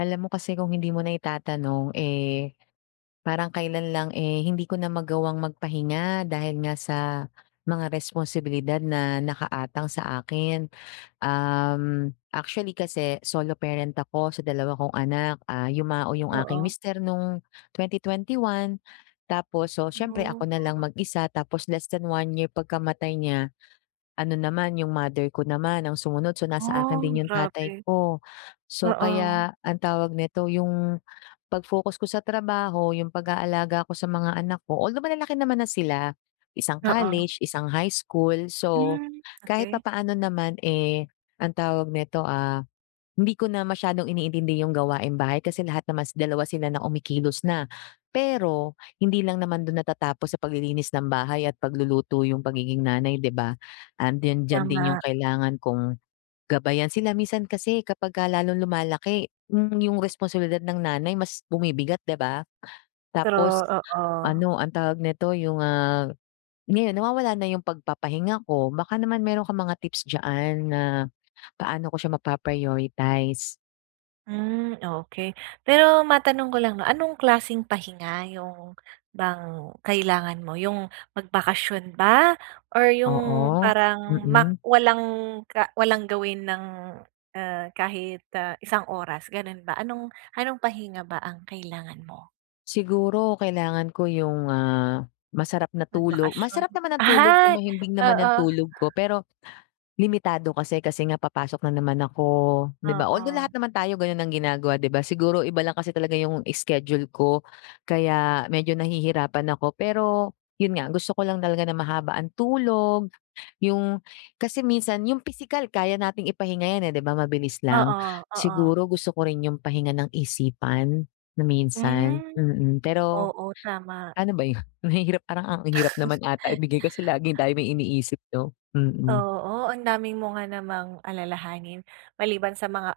Alam mo kasi kung hindi mo na itatanong, eh, parang kailan lang, eh, hindi ko na magawang magpahinga dahil nga sa mga responsibilidad na nakaatang sa akin. Um, actually kasi solo parent ako sa 2 kong anak, ah, yumao yung aking Oo. mister nung 2021 tapos so, siyempre ako Oh, na lang Oo. mag-isa tapos less than 1 year pagkamatay niya, ano naman yung mother ko naman ang sumunod so, nasa akin Oh! din yung tatay Grabe, ko. So, oo. kaya ang tawag nito, yung pag-focus ko sa trabaho, yung pag-aalaga ko sa mga anak ko, although malalaki naman na sila isang Oo. college, isang high school, so Hmm, kahit okey. papaano naman, eh, ang tawag neto, ah, hindi ko na masyadong iniintindi yung gawaing bahay kasi lahat naman 2 sila na kumikilos na. Pero, hindi lang naman do'n natatapos sa paglilinis ng bahay at pagluluto yung pagiging nanay di ba? 'Andiyan-diyan din yung Tama. kailangan kong gabayan sila. Minsan kasi kapag ka lalong lumalaki, hmm, yung responsibilidad ng nanay mas bumibigat di ba? True, Tapos oo. ano ang tawag neto, yung, ah, ngayon nawawala na yung pagpapahinga ko. Baka naman mayro'n kang mga tips diyan na paano ko siya mapa-prioritize? Hmm, okey. Pero matanong ko lang 'no, anong klaseng pahinga yung bang kailangan mo yung magbakasyon ba or yung Oo, parang mak mm. walang ka walang gawin ng, ah, kahit, ah, isang oras gano'n ba, anong anong pahinga ba ang kailangan mo? Siguro kailangan ko yung, ah, masarap na tulog Magbakasyon? masarap naman ng tulog ko, Ay! mahimbing naman Oo. ng tulog ko pero limitado kasi kasi nga papasok na naman ako di ba? Although lahat Oo. naman tayo gano'n ang ginagawa di ba, siguro iba lang kasi talaga yung schedule ko kaya medyo nahihirapan ako. Pero 'yon nga gusto ko lang talaga na mahaba ang tulog yung kasi minsan yung pisikal kaya nating ipahinga yan, eh, di ba, mabilis lang. Oo, oo. Siguro gusto ko rin yung pahinga ng isipan na minsan, Hmm, mm, pero oo tama. ano ba 'yon, mahirap parang ang hirap naman ata ibigay kasi laging tayo may iniisip no? Mm. Oo, ang dami mo nga namang alalahanin, maliban sa mga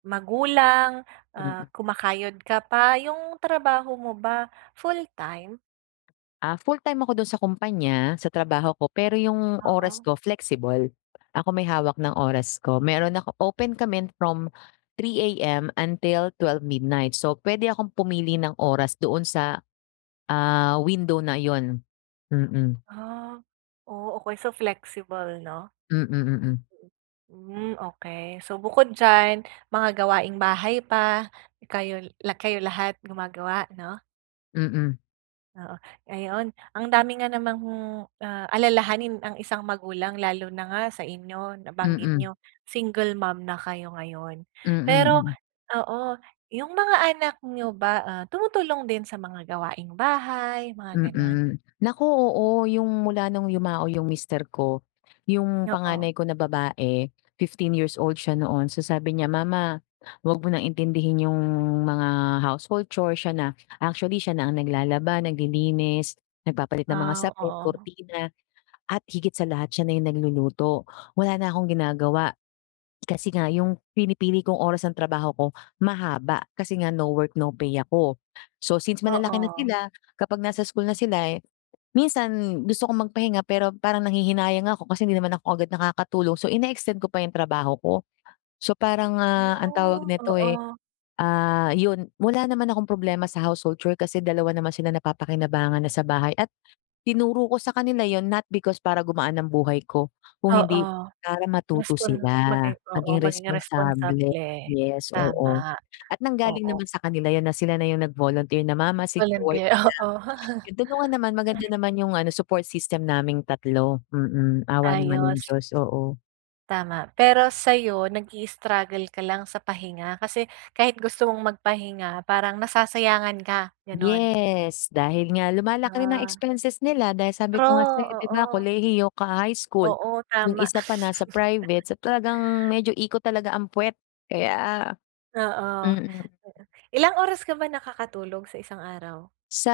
magulang, ah, Mm. kumakayod ka pa yung trabaho mo ba full-time? Ah, fulltime ako dun sa kumpanya, sa trabaho ko. Pero yung oras Oo. ko flexible. Ako may hawak ng oras ko, meron ako open kami from 3AM until 12 midnight. So pwede akong pumili ng oras doon sa, ah, window na yun, mm. Ah, oo okey, so flexible 'no? Mm, mm. Hmm, okey. So bukod diyan, mga gawaing bahay pa, kayo la kayo lahat gumagawa 'no? Mm. Oo, ayun. Ang dami nga namang, ah, alalahanin ang isang magulang lalo na nga sa inyo nabanggit Mm. niyo, single mom na kayo ngayon. Mm, Pero hmm. oo, yung mga anak niyo ba, ah, tumutulong din sa mga gawaing bahay, mga ganun? Mm, naku oo, yung mula nung yumao yung mister ko, yung Oo. panganay ko na babae 15 years old siya noon. So sabi niya, "Mama, wag mo nang intindihin yung mga household chores" Siya na. Actually, siya na ang naglalaba, naglilinis, nagpapalit ng mga Ah, sapin, oo. kurtina, at higit sa lahat siya na yung nagluluto. Wala na akong ginagawa. Kasi nga yung pinipili kong oras ng trabaho ko, mahaba. Kasi nga no work, no pay ako. So, since malalaki na Oo. sila kapag nasa school na sila, eh, minsan gusto kong magpahinga pero parang nanghihinayang nga ako. Kasi hindi naman ako agad nakakatulog so ine-extend ko pa yung trabaho ko. So, parang, ah, ang tawag Woah, nito eh, oo. ah, yun wala naman akong problema sa household chore kasi dalawa naman sila napapakinabangan na sa bahay. At tinuro ko sa kanila yun not because para gumaan ng buhay ko, kung hindi Oo, para matuto respon sila, maging oo maging maging responsable. responsable, Yes, oo. tama At nanggaling oo. naman sa kanila yun na sila na yung nag-volunteer na, "Mama, sige work Volunteer ka oo. lang" Totoo naman maganda naman yung ano support system naming tatlo, mm, awa naman ng Ayos. Diyos oo. Tama. Pero sa iyo, nag-i-struggle ka lang sa pahinga kasi kahit gusto mong magpahinga parang nasasayangan ka, ganoon. Yes, dahil nga lumalaki rin ang Ah. expenses nila. Dahil sabi True, ko nga sa iyo hindi ba, oo. kolehiyo ka high school, Oo iyung tama. isa pa nasa private. So, talagang medyo ikot talaga ang puwet kaya. Oo. Mm. Pero, ilang oras ka ba nakakatulog sa isang araw? Sa,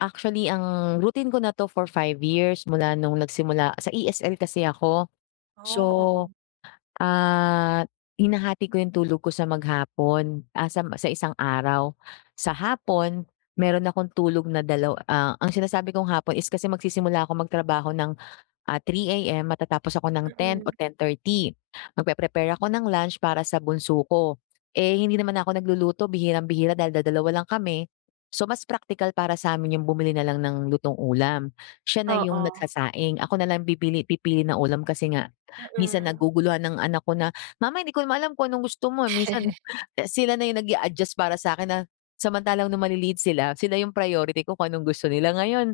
actually ang routine ko na ito for 5 years mula nung nagsimula sa ESL kasi ako. So, Oh, oo. at hinahati ko iyung tulog ko sa maghapon, a sa m sa isang araw. Sa hapon, meron akong tulog na dalaw ah, ang sinasabi kong hapon is kasi magsisimula akong magtrabaho ng, ah, 3:00 AM matatapos ako ng 10 Mm. o 10:30. Magpe-prepare ako ng lunch para sa bunso ko. Eh, hindi naman na ako nagluluto bihirang-bihira dahil dadalawa lang kami, so mas praktikal para sa amin iyung bumili na lang ng lutong ulam. Siya na iyung Oo. nagsasaing, ako na lang bibili pipili ng ulam kasi nga minsan Mm. naguguluhan ang anak ko na, "Mama hindi ko naman alam kung anong gusto mo" minsan, eh, sila na iyung nag-a-adjust para sa akin na samantalang noong maliliit sila, sila iyung priority ko kung anong gusto nila. Ngayon,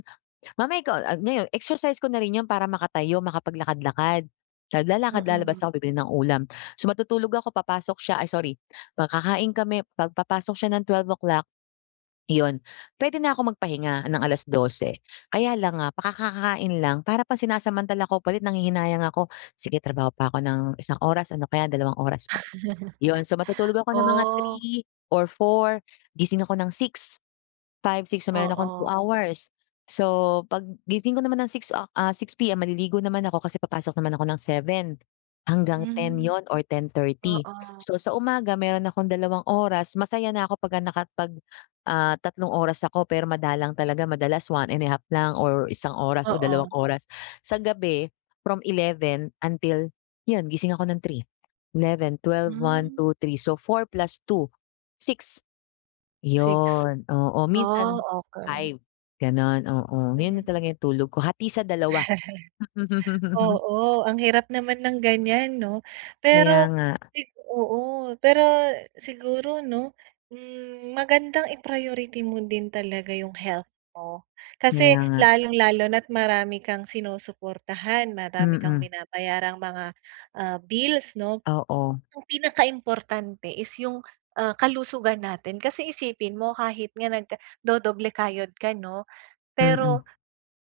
"Mama ikaw" ah, niyo exercise ko na rin iyun para makatayo, makapaglakad-lakad. Naglalakad, lalabas Mm. ako bibili ng ulam. So matutulog ako papasok siya ay sorry, pa kakain kami, kapag papasok siya ng 12 o'clock, iyun, puwede na akong magpahinga ng 12. Kaya lang nga, paka kakakain lang, para pa sinasamantala ako pa din nanghihinayang ako, sige trabaho pa ako ng isang oras ano kaya dalawang oras, iyun, so matutulog ako ng mga Oh. 3 or 4 gising ako ng 6, 5, 6. So meron akong two Oo. hours. So, paggising ko naman ng 6 o ah, 6:00 PM maliligo naman ako kasi papasok naman ako ng 7 hanggang 10 Hmm, iyun or 10:30. oo. So, sa umaga meron akong dalawang oras masaya na ako pagka nakapag ah, 3 oras ako, pero madalang talaga. Madalas 1 1/2 lang or isang oras o Oo. dalawang oras. Sa gabi from 11 until iyun gising ako ng three, eleven, twelve, one, Hmm. two, three, so 4 plus 2, 6. 6, Iyun, oo oh, minsan okey. 5 ganoon, oo, iyun na Hmm. talaga iyung tulog ko hati sa dalawa. Oo ang hirap naman ng ganiyan ano. Kaya Pero nga. ay oo. Pero, siguro ano, hmm, magandang i-priority mo din talaga iyung health mo. Kasi Kaya nga. lalong-lalo na at marami kang sinusuportahan, marami kang Mm. binabayarang mga, ah, bills ano. Oo. Iyung pinakaimportante is iyung, ah, kalusugan natin. Kasi, isipin mo kahit nga nag-dodoble kayod ka ano, Mm. pero,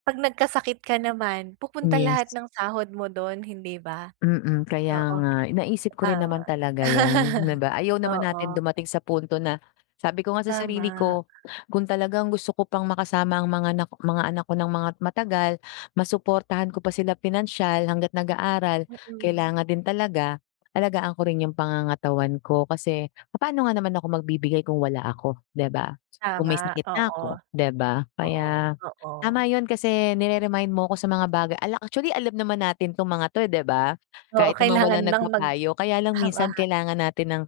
kapag nagkasakit ka naman pupunta Yes. lahat ng sahod mo doon hindi ba? Mm kaya Oo nga. Naisip ko rin tama. naman talaga iyan, hindi ba? Ayaw naman natin Oo. dumating sa punto na, sabi ko nga sa sarili Tama. ko kung talagang gusto ko pang makasama ang mga nak mga anak ko ng mga matagal, masuportahan ko pa sila pinansiyal hangga't nag-aaral, Mm. kailangan din talaga alagaan ko rin iyung pangangatawan ko. Kasi papaano nga naman ako magbibigay kung wala ako hindi ba? Kung Tama, maysakit na oo. ako hindi ba? Oo, Kaya oo. tama iyun kasi nire-remind mo ako sa mga baga ala actually alam naman natin itong mga ito, eh, hindi ba. Oo Kahit naman kailangan walang ng mag nagpapayo. Kaya lang tama. minsan kailangan natin ng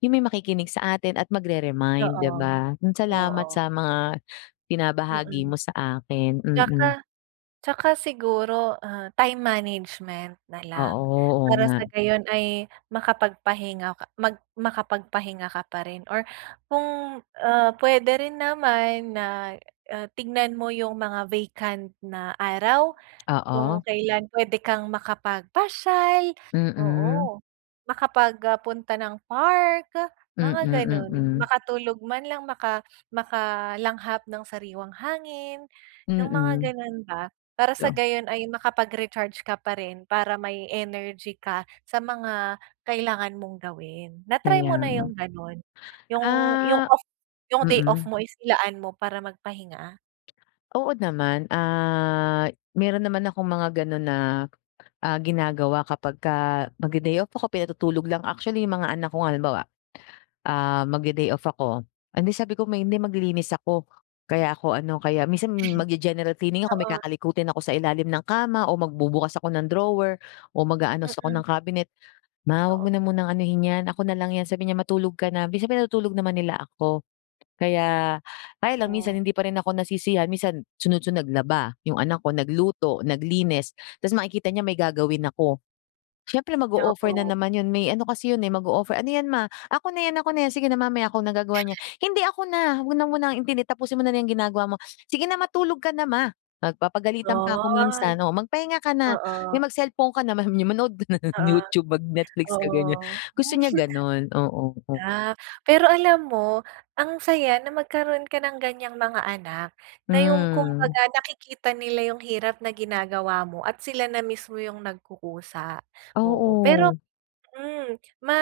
iyung may makikinig sa atin at magre-remind hindi Oo, ba. Iyun salamat oo. sa mga binabahagi Mm. mo sa akin, mm. 'Tsaka 'tsaka siguro ah, time management Oo, nalang oo para sa nga. gayon ay makapagpahinga ka mag makapagpahinga ka pa rin or kung, ah, puwede rin naman na, ah, tignan mo iyung mga vacant na araw, kung Oo. kailan puwede kang makapagpasyal. Mm. Oo makapag ah, punta ng park, Mm, mga ganoon. mm. Makatulog man lang, maka makalanghap ng sariwang hangin. Iyung mga Mm. ganoon ba, para sa [unintelligible] gayon ay makapag-recharge ka pa rin para may energy ka sa mga kailangan mong gawin. Na-try Kaya mo na nga. iyung ganoon? Iyung, iyung Ah off iyung day off mm. mo is ilaan mo para magpahinga? Oo naman. Ah, meron naman akong mga gano'n na, ah, ginagawa kapagka magde-day off ako, pinatutulog lang. Actually, yung mga anak ko nga halimbawa, ah, magde-day off ako, "Hindi," sabi ko "may hindi maglilinis ako kaya ako ano." Kaya minsan mag-ge-general cleaning ako. May Oo. kakalikutin ako sa ilalim ng kama, o magbubukas ako ng drawer, o mag-aayos ako Mm. ng cabinet. "Ma, wag mo Oo. na munang anuhin 'yan, ako na lang 'yan." Sabi niya, "matulog ka na." Minsan pinatutulog naman nila ako kaya kaya lang minsan Woah. hindi pa rin ako nasisiyahan. Minsan, sunod-sunod, naglaba, yung anak ko nagluto, naglinis, tapos makikita niya na may gagawin ako. Syempre mag-o-offer na Oo. naman yun. May ano kasi yun eh, mag-o-offer, "Ano yan, Ma? Ako na yan, ako na yan, sige na mamaya ako nang gagawa niyan." "Hindi ako na, wag mo na munang intindihin, tapusin mo na lang yang ginagawa mo. Sige na, matulog ka na Ma." Nag Papagalitan pa ako Ay, minsan, oo. "Magpahinga ka na. Mi, oo. mag-cellphone ka naman, sabi niya "manood ka ng Oo, YouTube, mag Netflix ka, ganyan. oo. Gusto niya ganun, oo, o Ah. Pero alam mo, ang saya na magkaroon ka ng ganyang mga anak. Na yung Hmm. kumbaga nakikita nila yung hirap na ginagawa mo at sila na mismo yung nagkukusa, oo. Pero, Oo. hmm, ma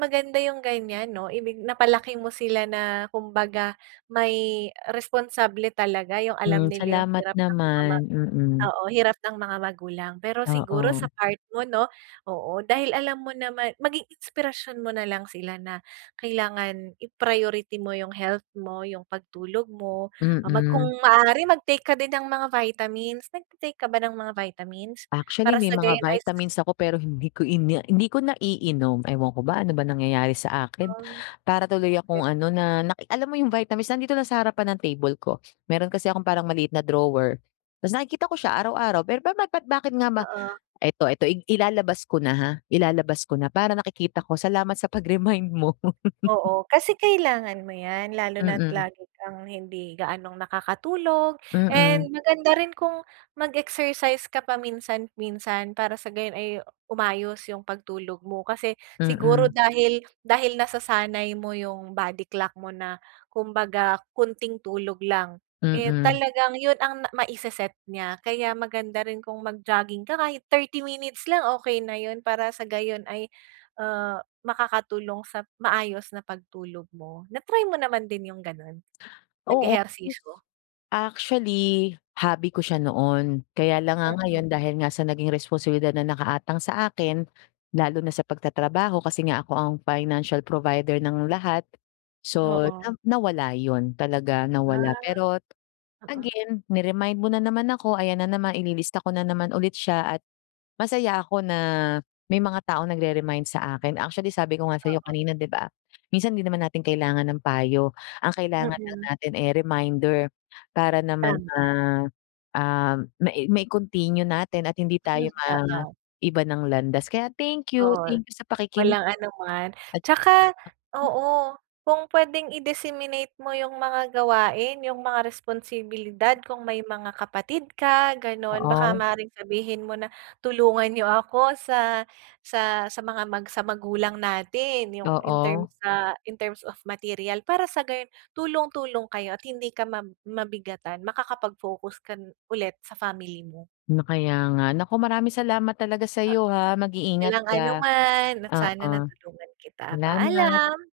maganda yung ganyan, 'no, ibig napalaki mo sila na kumbaga, may responsable talaga. Yung alam Hmm, nila yung salamat hirap ng mga ma, naman, mm. oo, hirap ng mga magulang. Pero siguro sa Oo. part mo 'no, oo, dahil alam mo naman, maging inspirasyon mo nalang sila na kailangan i-priority mo yung health mo, yung pagtulog mo, ah, mag kung Mm. maaari mag-take ka din ng mga vitamins. Nagte-take ka ba ng mga vitamins? Actually Para may sa mga gayon ay vitamins ako pero hindi ko ina hindi ko naiinom. Ewan ko ba, ano bang nangyayari sa akin. Hmm, Para tuloy okey. akong ano, na naki alam mo yung vitamins nandito lang sa harapan ng table ko. Meron kasi akong parang maliit na drawer, tapos nakikita ko siya araw-araw. Pero ba't ba't bakit nga ba, Oo. eto eto ilalabas ko na ha, ilalabas ko na para nakikita ko. Salamat sa pag-remind mo. Oo, kasi kailangan mo yan lalo na't Mm. lagi kang hindi gaanong nakakatulog and Mm. maganda rin kung mag-exercise ka paminsan-minsan para sa gayon ay umayos yung pagtulog mo. Kasi siguro Mm. dahil dahil nasasanay mo yung body clock mo na kumbaga konting tulog lang, eh Mm. talagang yun ang na maise-set niya. Kaya maganda rin kung mag jogging ka, kahit 30 minutes lang okey na yun. Para sa gayon ay, ah, makakatulong sa maayos na pagtulog mo. Na-try mo naman din yung ganun, Oo, yes. nag-ehersisyo? Actually, hobby ko siya noon, kaya lang nga Mm. ngayon dahil nga sa naging responsibilidad na nakaatang sa akin, lalo na sa pagtatrabaho kasi nga ako ang financial provider ng lahat. So, na Oo. nawala yun talaga, Ah, nawala. Pero oo. again ni-remind mo na naman ako, ayan na naman, ililista ko na naman ulit siya at masaya ako na may mga taong nagre-remind sa akin. Actually, sabi ko nga sa'yo Oo. kanina 'di ba, minsan hindi naman natin kailangan ng payo ang kailangan lang Mm. natin eh reminder para naman, Tama. ah, ah, mai mai-continue natin at hindi Hmm, tayo oo. maiba ng landas. Kaya thank you. Oo. Thank you sa pakikinig walang ano man. at Tsaka, naku oo, kung pwedeng i-disseminate mo yung mga gawain, yung mga responsibilidad, kung may mga kapatid ka, gano'n. Baka Oo. maaaring sabihin mo na, tulungan niyo ako sa sa sa mga mag sa magulang natin. Yung in terms Oo. sa in terms of material, para sa gayon tulong-tulong kayo at hindi ka ma mabigatan, makakapag-focus kan ulit sa family mo. 'No, kaya nga. Naku, maraming salamat talaga Oo. sa'yo ha, mag-iingat Walang ka. anuman at sana Oo, natulungan kita. salamat! Paalam!